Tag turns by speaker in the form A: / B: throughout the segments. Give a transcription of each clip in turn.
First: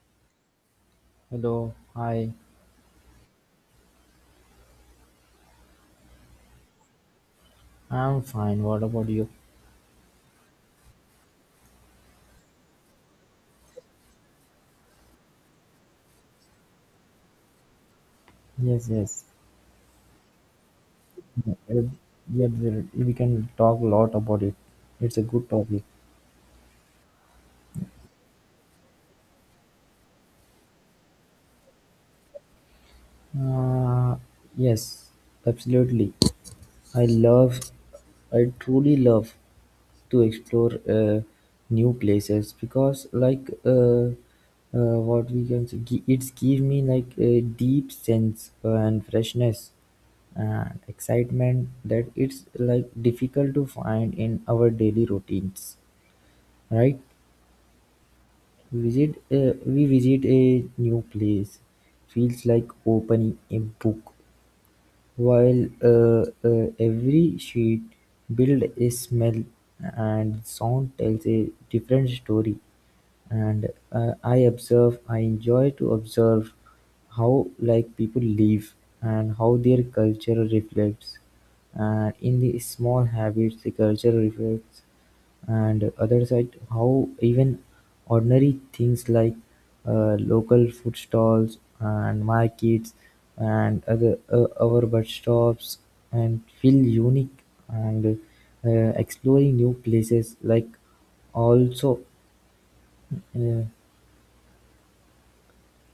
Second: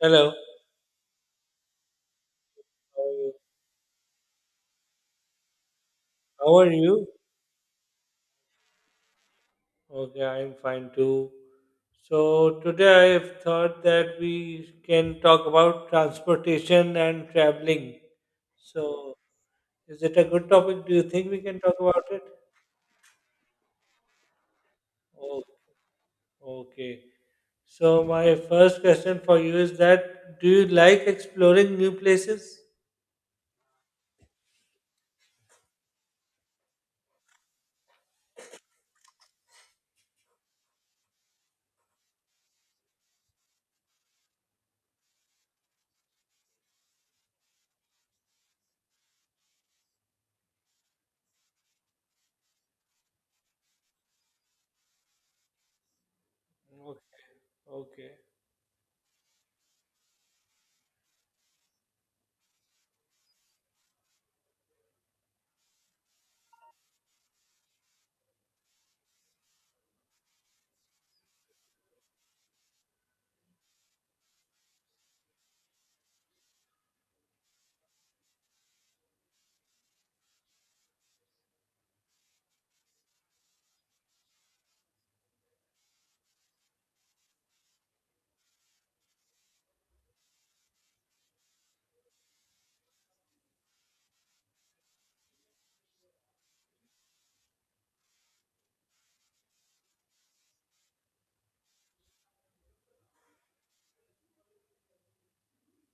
A: Hello,
B: Hello, hi.
A: how are you? How are you?
B: I'm fine. What about you?
A: Okay, I'm fine too. So, today I have thought that we can talk about transportation and traveling.
B: Yes,
A: So,
B: yes.
A: is it a good topic? Do you think we
B: Yeah,
A: can talk
B: uh,
A: about it?
B: yeah, we can talk a lot about it. It's a
A: Oh,
B: good topic.
A: okay. So, my first question for you is that do you like exploring new places?
B: Uh, yes, absolutely. I love, I truly love to explore new places because, what we can say, it's give me like a deep sense and freshness and excitement that it's like difficult to find in our daily routines, right.
A: Okay, okay.
B: visit We visit a new place, feels like opening a book while every sheet build is smell and sound tells a different story, and I I enjoy to observe how like people live and how their culture reflects, and in the small habits the culture reflects. And other side, how even ordinary things like local food stalls and markets and other our bus stops and feel unique. And uh, exploring new places also uh,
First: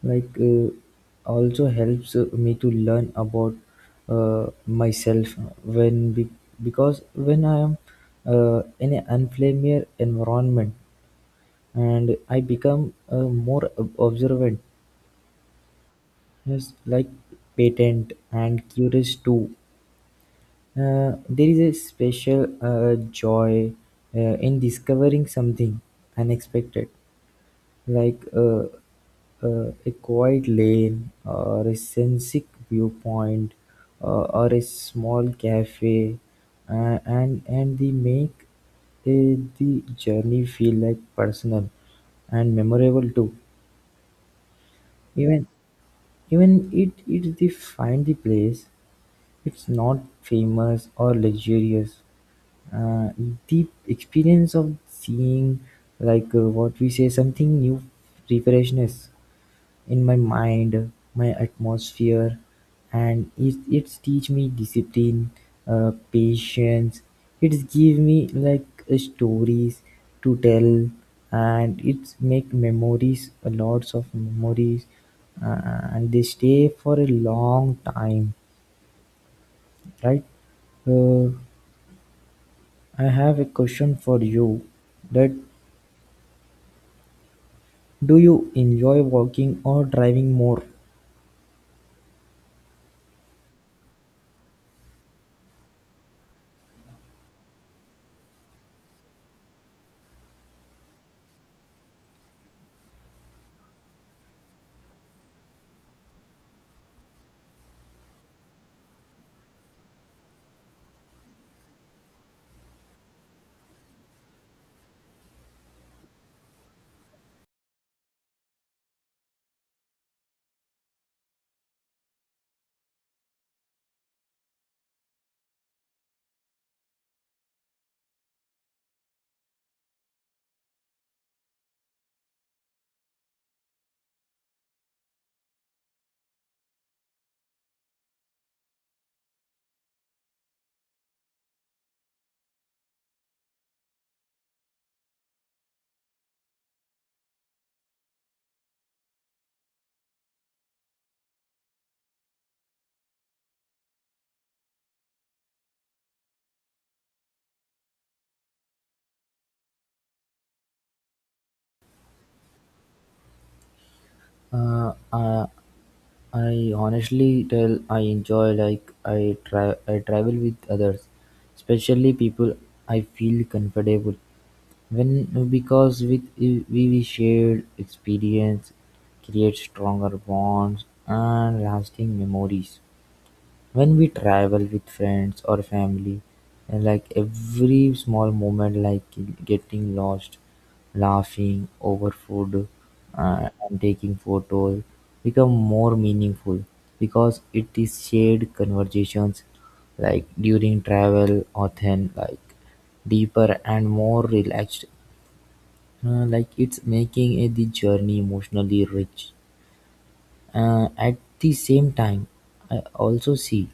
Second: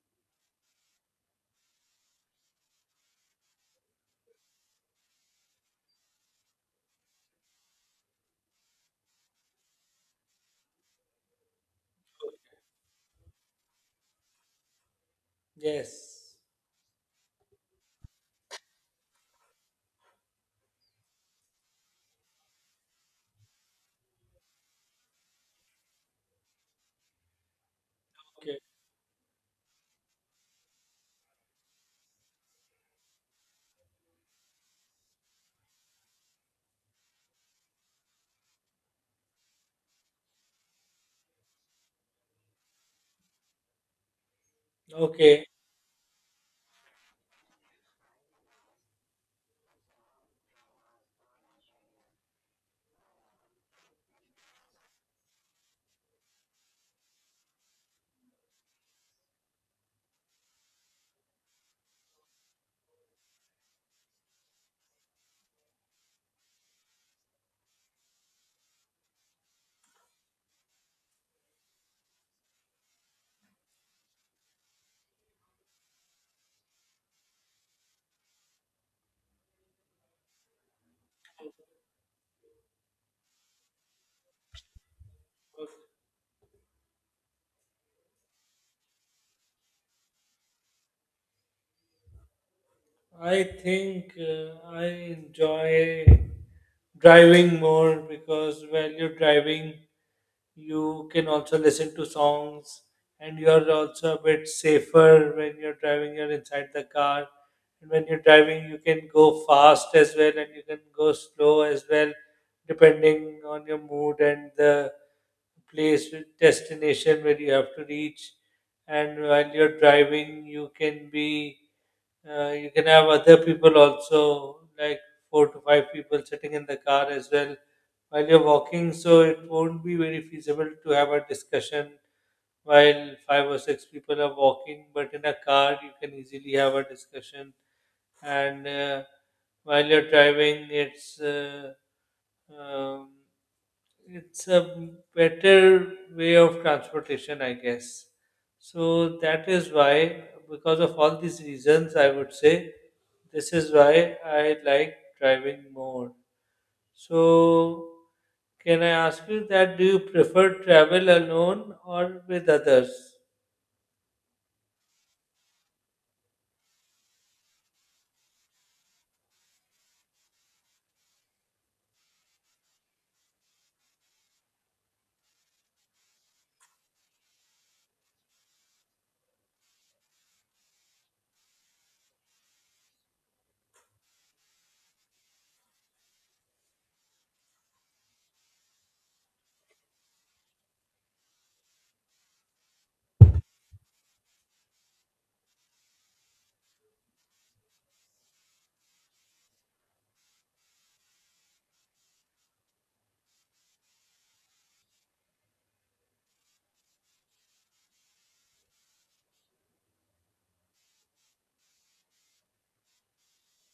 B: like also helps me to learn about myself when be- because when I am in an unfamiliar environment, and I become a more observant,
A: Yes.
B: yes, like patient and curious too. There is a special joy in discovering something unexpected, like a quiet lane or a scenic viewpoint or a small cafe, and they make the journey feel like personal and memorable too,
A: Okay,
B: even. Even it the find the place, it's not famous or luxurious. Uh, the experience of seeing like what we say something new, refreshness in my mind, my atmosphere, and it's teach me discipline, patience. It's give me like stories to tell, and it's make memories, a lots of memories, uh, and they stay for a long time, right? Uh, I have a question for you. That
A: okay.
B: do you enjoy walking or driving more?
A: I think I enjoy driving more because while you're driving, you can also listen to songs, and you're also a bit safer when you're driving, you're inside the car. And when you're driving, you can go fast as well and you can go slow as well, depending on your mood and the place, destination where you have to reach. And while you're driving, you can have other people also, like four to five people sitting in the car as well, while you're walking, so it won't be very feasible to have a discussion while five or six people are walking, but in a car you can easily have a discussion. And while you're driving, um, it's a better way of transportation, I guess. So that is why, because of all these reasons, I would say this is why I like driving more. So, can I ask you that do you prefer travel alone or with others?
B: Uh, uh, I honestly tell I enjoy like I travel with others, especially people I feel comfortable when, because we shared experience, create stronger bonds and lasting memories. When we travel with friends or family, I like every small moment, like getting lost, laughing over food, and taking photos, become more meaningful, because it is shared conversations like during travel or then like deeper and more relaxed. Like it's making the journey emotionally rich. At the same time, I also see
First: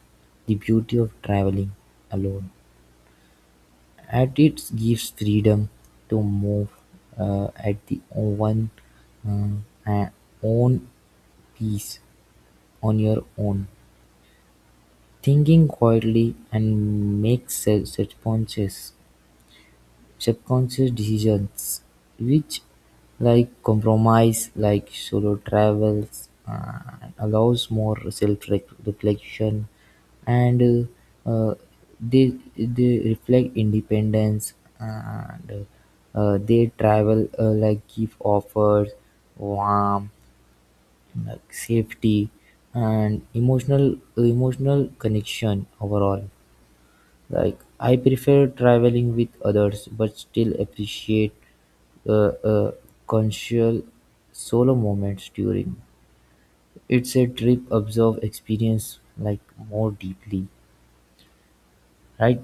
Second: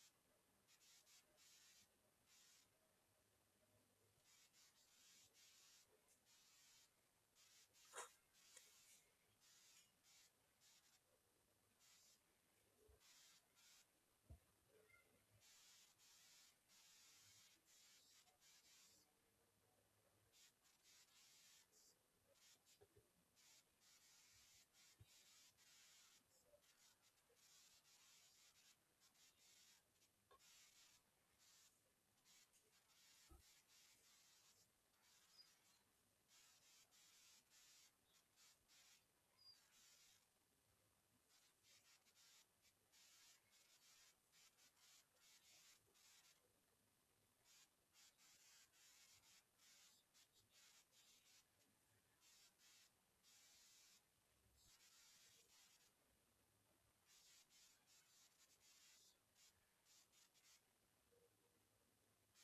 B: the beauty of traveling alone. At it gives freedom to move at the one uh, uh, own peace on your own, thinking quietly and make such responses. Subconscious decisions, which, like compromise, like solo travels, allows more self-reflection, and uh, uh, they they reflect independence, and they travel like give offers, warmth, like safety, and emotional connection overall. Like I prefer traveling with others, but still appreciate uh, uh, consensual solo moments during. It's a trip observe experience like more deeply, right?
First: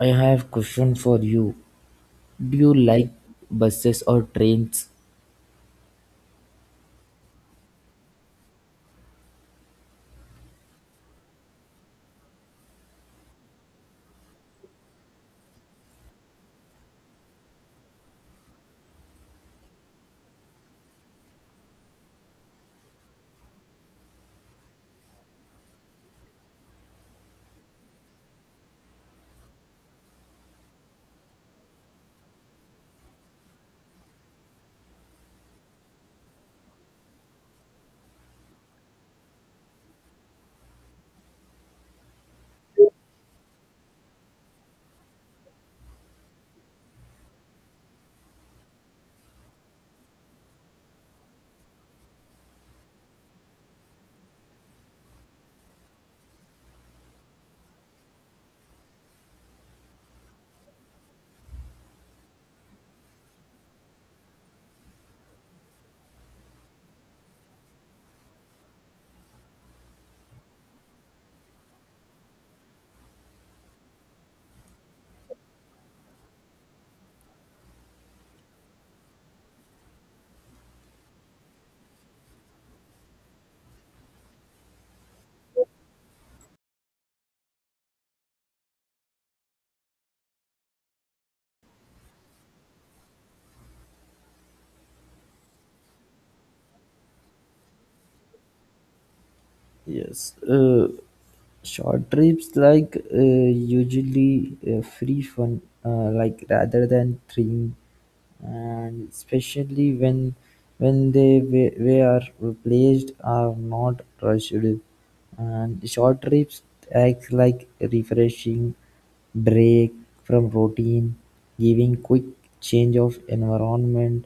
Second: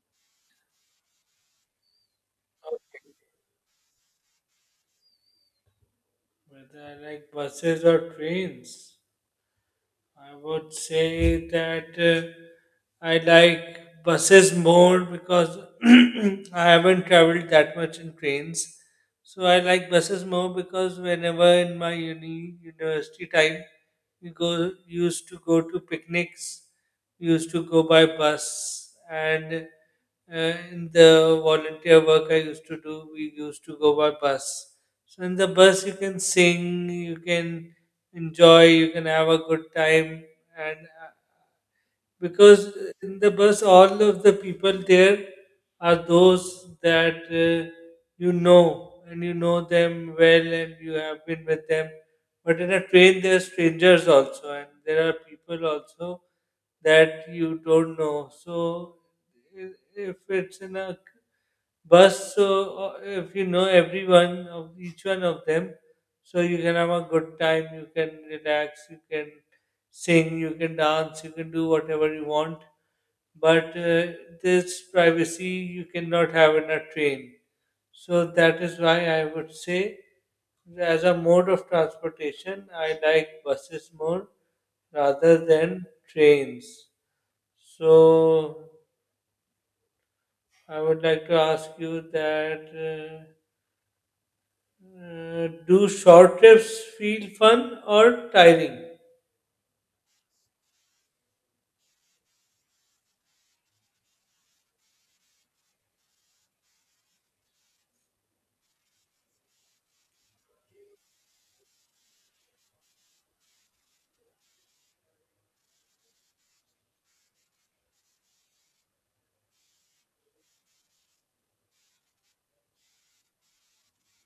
B: I have question for you. Do you like
A: Okay.
B: buses or trains?
A: Whether I like buses or trains? I would say that I like buses more because I haven't traveled that much in trains. So I like buses more because whenever in my university time, we go used to go to picnics, used to go by bus, and in the volunteer work I used to do, we used to go by bus. So in the bus, you can sing, you can enjoy, you can have a good time. And because in the bus, all of the people there are those that you know, and you know them well and you have been with them. But in a train, there are strangers also, and there are people also that you don't know. So if it's in a bus. So if you know everyone of each one of them, so you can have a good time. You can relax. You can sing. You can dance. You can do whatever you want. But this privacy you cannot have in a train. So that is why I would say, as a mode of transportation, I like buses more rather than trains. So I would like to ask you that. Do short trips feel fun or tiring?
B: Yes, short trips like usually free fun, like rather than thrilling, and especially when they we are replaced are not rushed, and short trips act like refreshing break from routine, giving quick change of environment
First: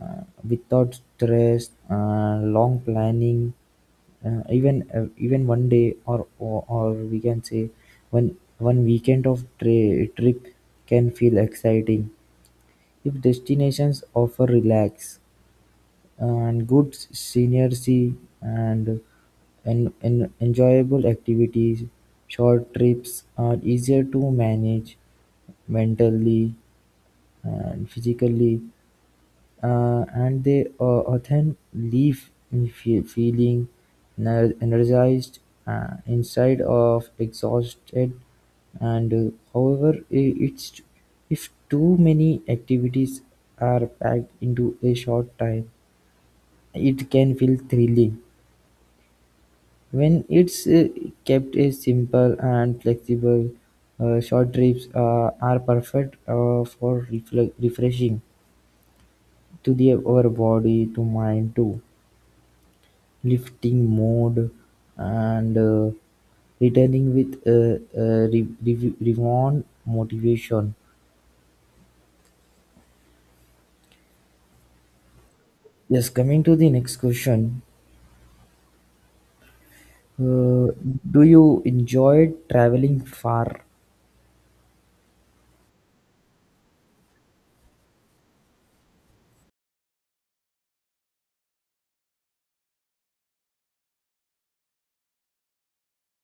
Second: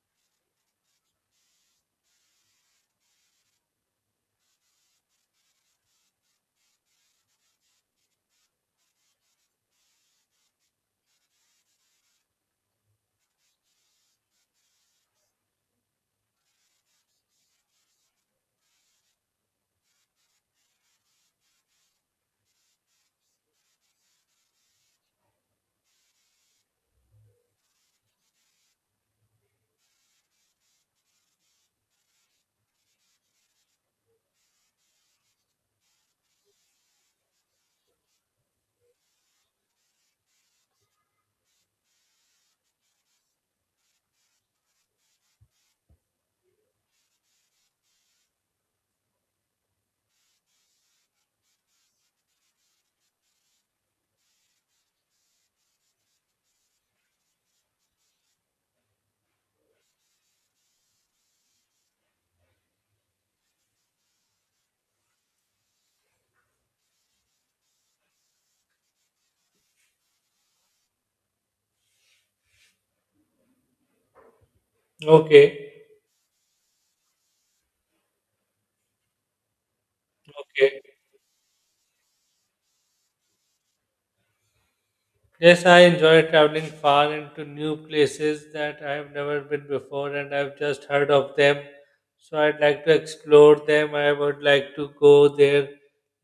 B: uh, without stress, long planning. Even one day, or we can say one weekend of trip can feel exciting if destinations offer relax and good scenery and and enjoyable activities. Short trips are easier to manage mentally and physically, and they often leave me feeling energized, inside of exhausted. And however, it's if too many activities are packed into a short time, it can feel thrilling. When it's kept a simple and flexible, short trips are perfect for refreshing to the our body to mind too, lifting mode, and returning with reborn motivation.
A: Okay,
B: Yes, coming to the next question. Uh,
A: okay.
B: do you enjoy traveling far?
A: Yes, I enjoy traveling far into new places that I have never been before and I've just heard of them. So I'd like to explore them. I would like to go there.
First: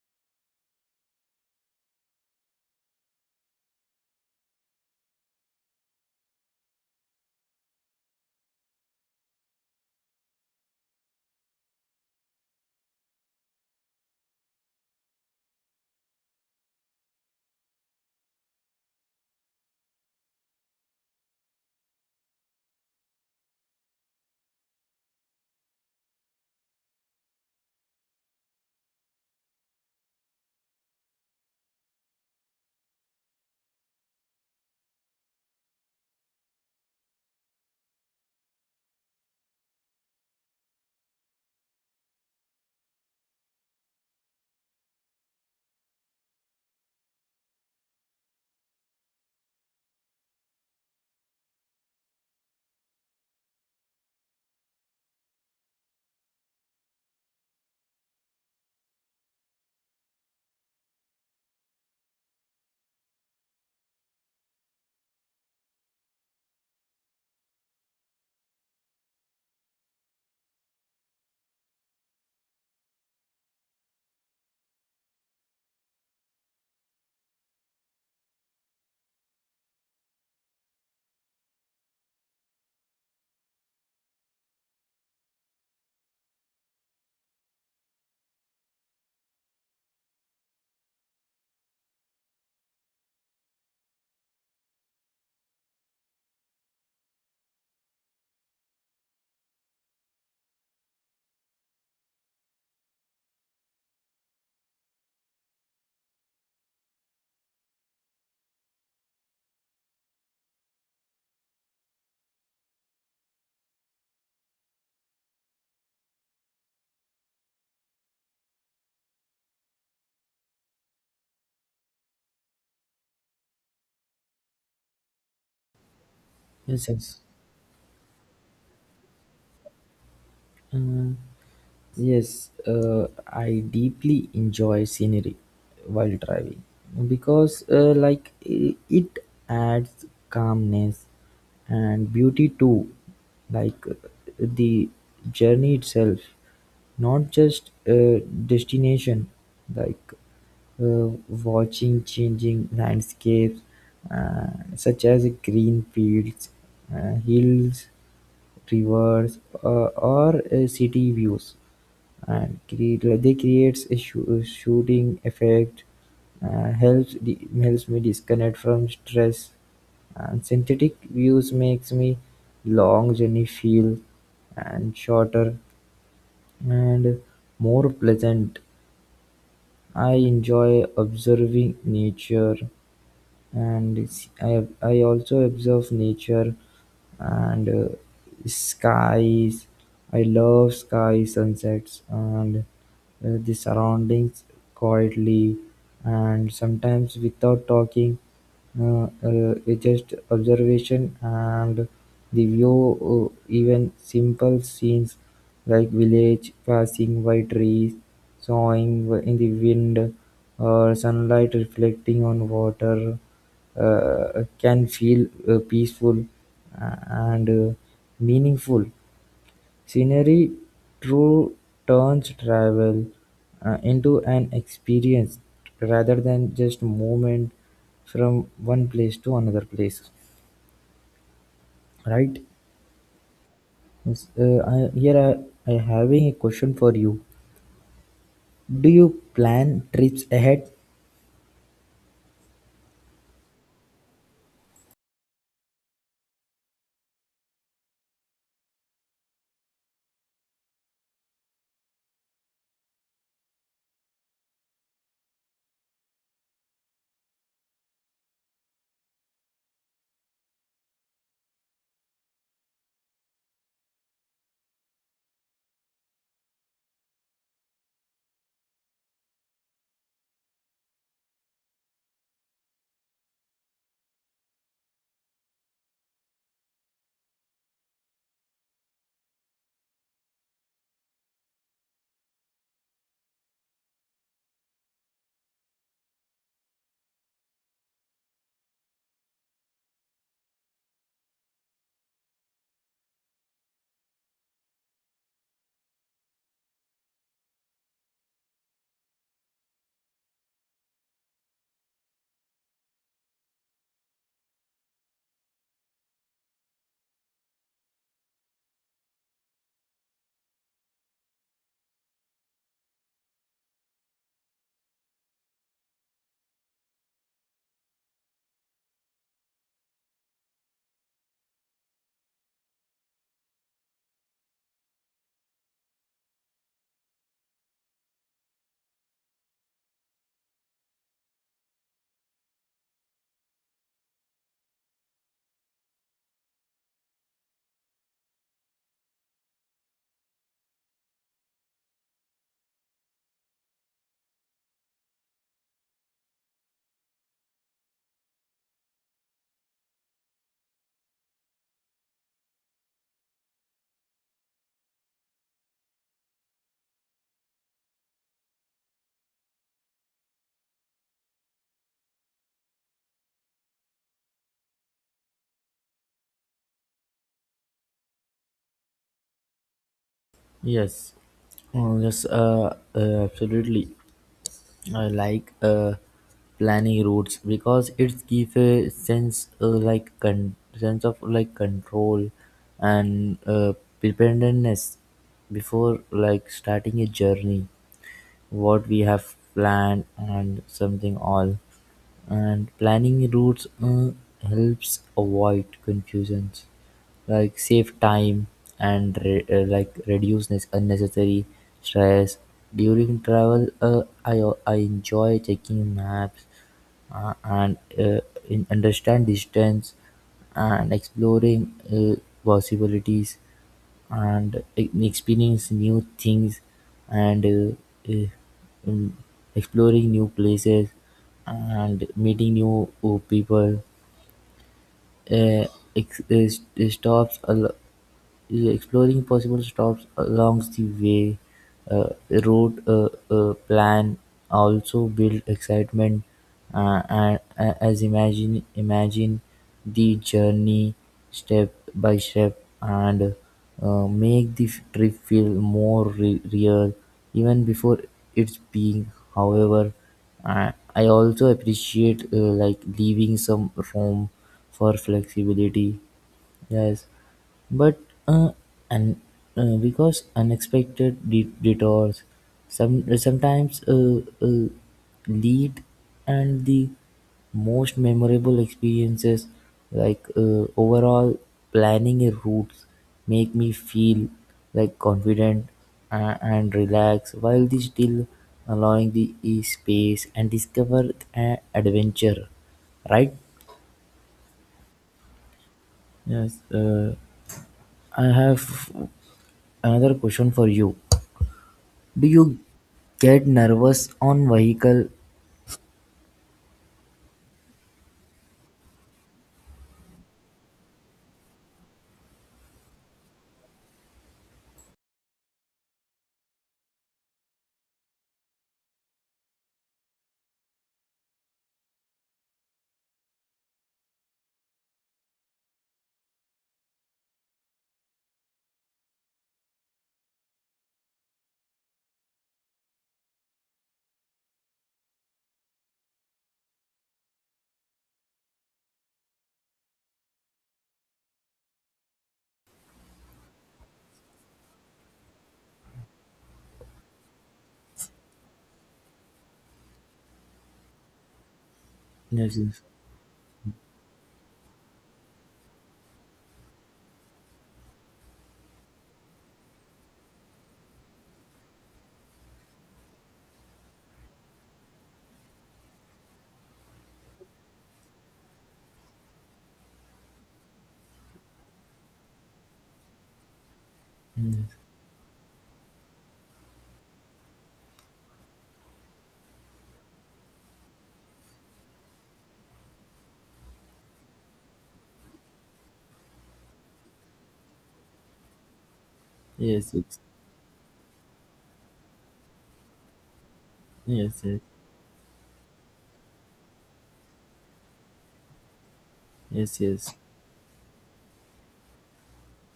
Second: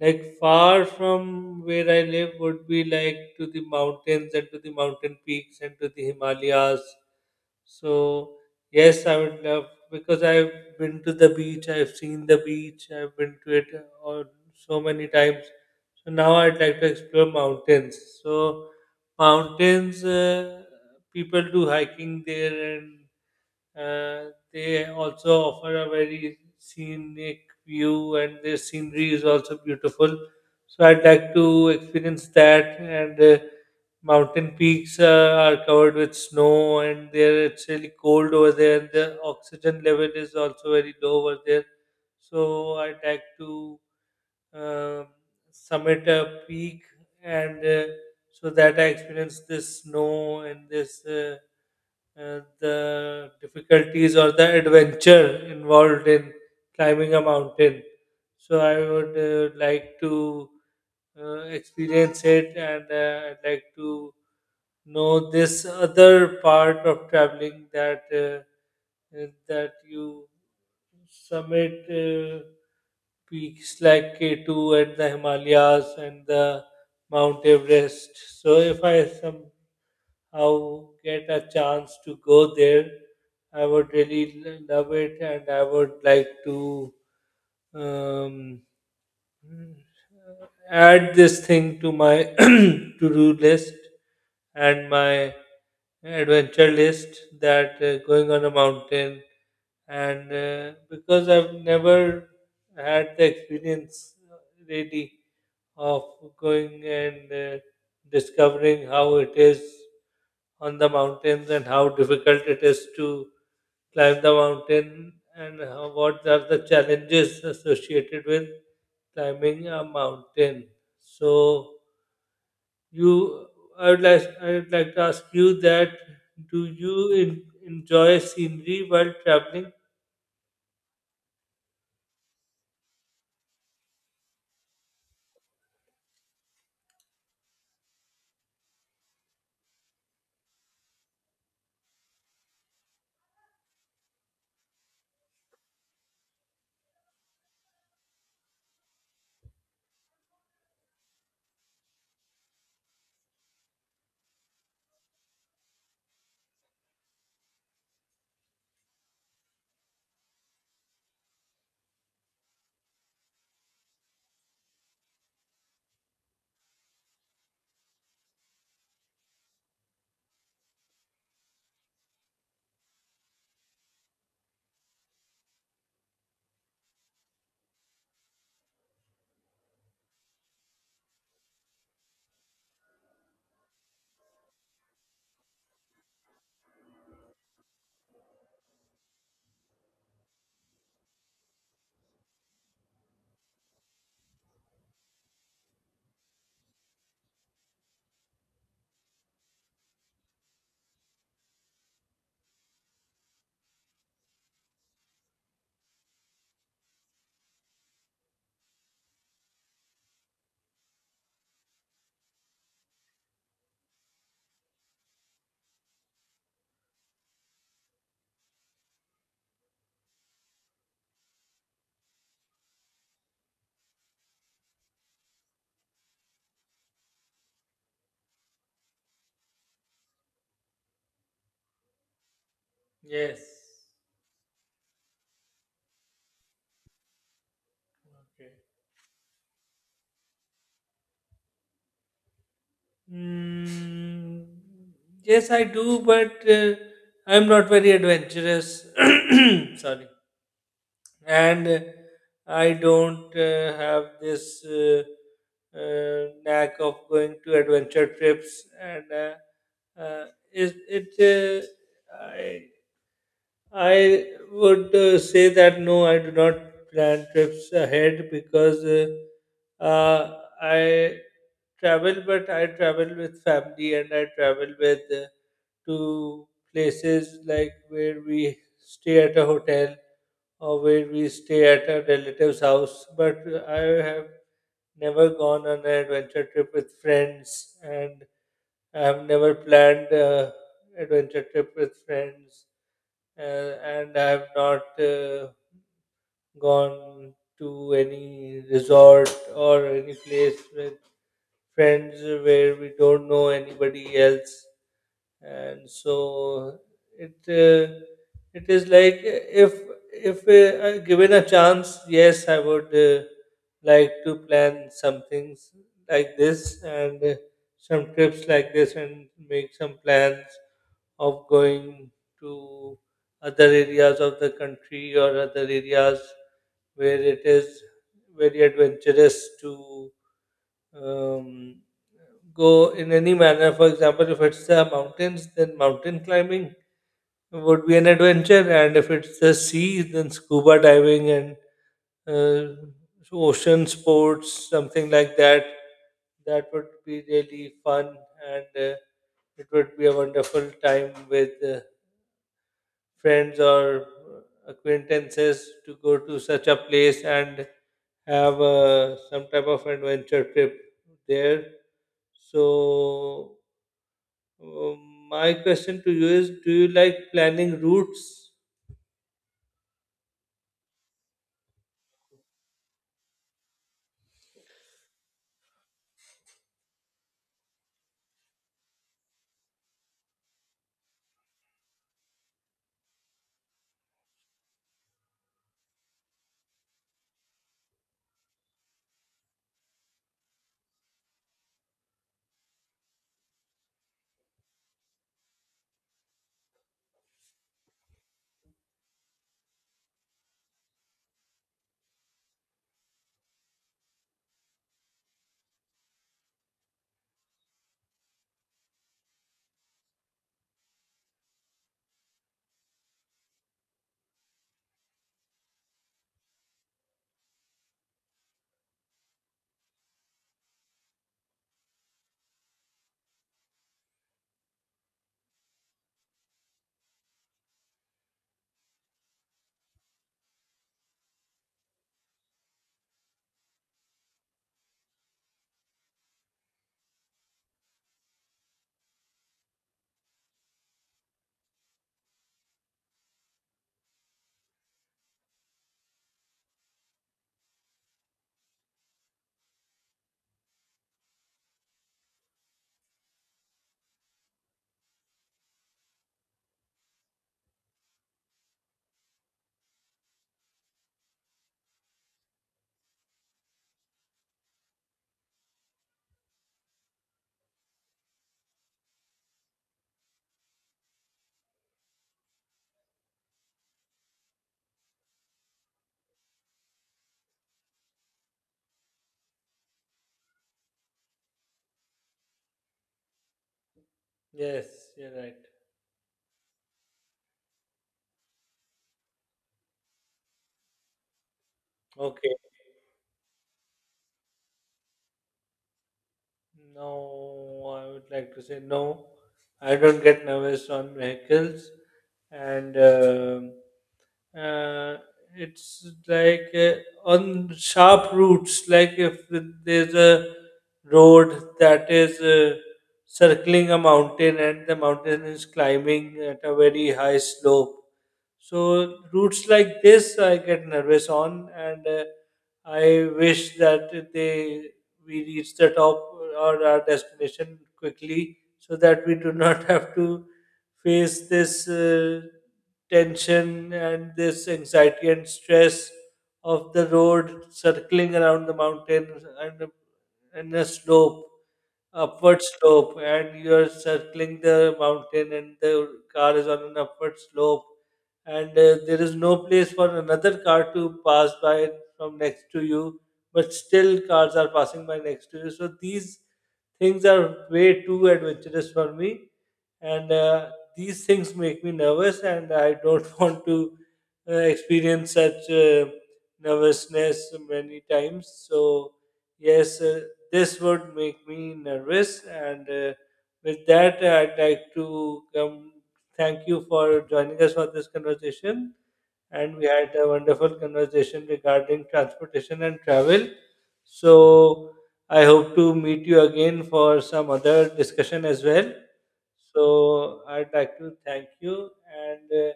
A: Like, far from where I live would be like to the mountains and to the mountain peaks and to the Himalayas. So yes, I would love, because I've been to the beach, I've seen the beach, I've been to it, so many times. So now I'd like to explore mountains. So mountains, people do hiking there, and they also offer a very scenic view, and their scenery is also beautiful, so I'd like to experience that. And mountain peaks are covered with snow, and there it's really cold over there, and the oxygen level is also very low over there. So I'd like to um, summit a peak, and so that I experienced this snow and this, the difficulties or the adventure involved in climbing a mountain. So I would like to experience it, and I'd like to know this other part of traveling, that you summit. Uh, peaks like K2 and the Himalayas and the Mount Everest. So if I somehow get a chance to go there, I would really love it, and I would like to um, add this thing to my to-do list and my adventure list, that going on a mountain. And because I've never had the experience, really, of going and discovering how it is on the mountains, and how difficult it is to climb the mountain, and how, what are the challenges associated with climbing a mountain. So you, I would like to ask you that: do
B: Yes,
A: you
B: yes.
A: enjoy scenery while traveling?
B: Uh, Yes, I deeply enjoy scenery while driving because, it adds calmness and beauty to, like, uh, the journey itself, not just a destination. Like, uh, Watching changing landscapes, uh, such as green fields, hills, rivers, or city views, and create like they creates a shooting effect, and helps me disconnect from stress. And synthetic views makes me long journey feel and shorter and more pleasant. I enjoy observing nature, and I also observe nature and skies. I love sky sunsets and the surroundings quietly and sometimes without talking. uh, uh, it's just observation and the view. Even simple scenes like village passing by, trees sawing in the wind, or sunlight reflecting on water, can feel peaceful and meaningful. Scenery true turns travel into an experience rather than just movement from one place to another place. Right?
A: Yes.
B: Here I having a question for you.
A: Okay.
B: Do you plan trips ahead?
A: Mm, yes, I do, but I'm not very adventurous. Sorry. And I don't have this, knack of going to adventure trips. And uh, it, it I would say that no, I do not plan trips ahead, because I travel, but I travel with family, and I travel with, to places like where we stay at a hotel or where we stay at a relative's house. But I have never gone on an adventure trip with friends, and I have never planned a adventure trip with friends, uh, and I have not gone to any resort or any place with friends where we don't know anybody else. And so it uh, it is like, if I given a chance, yes, I would like to plan some things like this, and some trips like this, and make some plans of going to other areas of the country, or other areas where it is very adventurous to um, go in any manner. For example, if it's the mountains, then mountain climbing would be an adventure, and if it's the sea, then scuba diving, and uh, ocean sports, something like that. That would be really fun, and it would be a wonderful time with friends or acquaintances, to go to such a place and have some type of adventure trip there. So, my question to you is, do you like planning routes?
B: Yes. Oh, yes, absolutely. I like planning routes because it gives a sense of like control and preparedness before like starting a journey, what we have planned and something all. And planning routes helps avoid confusions, like save time and like reduce unnecessary stress during travel. I enjoy checking maps and in understand distance and exploring possibilities and experience new things and um, exploring new places and meeting new people, uh, stops a lot. Yeah, exploring possible stops along the way, route plan also build excitement and as imagine imagine the journey step by step and make the trip feel more real even before it's being. However, I also appreciate like leaving some room for flexibility, yes. But uh, and uh, because unexpected detours sometimes lead and the most memorable experiences. Like overall, planning a route make me feel like confident and relaxed, while the still allowing the space and discover an adventure, right?
A: Yes, you're right.
B: Yes, I have another question for you. Do
A: Okay.
B: you get nervous on vehicle?
A: No, I would like to say no. I don't get nervous on vehicles, and uh, it's like, on sharp routes, like if there's a road that is circling a mountain and the mountain is climbing at a very high slope, so routes like this, I get nervous on, and I wish that they we reach the top or our destination quickly, so that we do not have to face this tension and this anxiety and stress of the road circling around the mountain, and and a slope
B: Yes,
A: upward
B: yes,
A: slope, and you're circling the mountain, and the car is on an upward slope, and there is no place for another car to pass by from next to you, but still cars are passing by next to you. So these things are way too adventurous for me, and these things make me nervous, and I don't want to experience such nervousness many times. So, yes, this would make me nervous, and with that, I'd like to come. Thank you for joining us for this conversation, and we
B: yes,
A: had
B: yes,
A: a wonderful conversation regarding transportation and travel.
B: yes,
A: So, I hope to meet you again for some other discussion as well.
B: yes, yes, yes,
A: So, I'd like to thank you, and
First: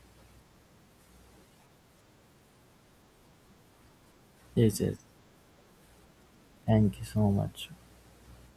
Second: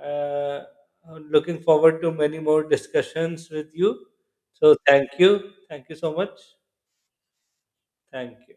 A: uh, uh, I'm looking forward to many more discussions with you. So,
B: yes, yes.
A: thank you. Thank you so much.
B: Thank you so much.
A: Thank you.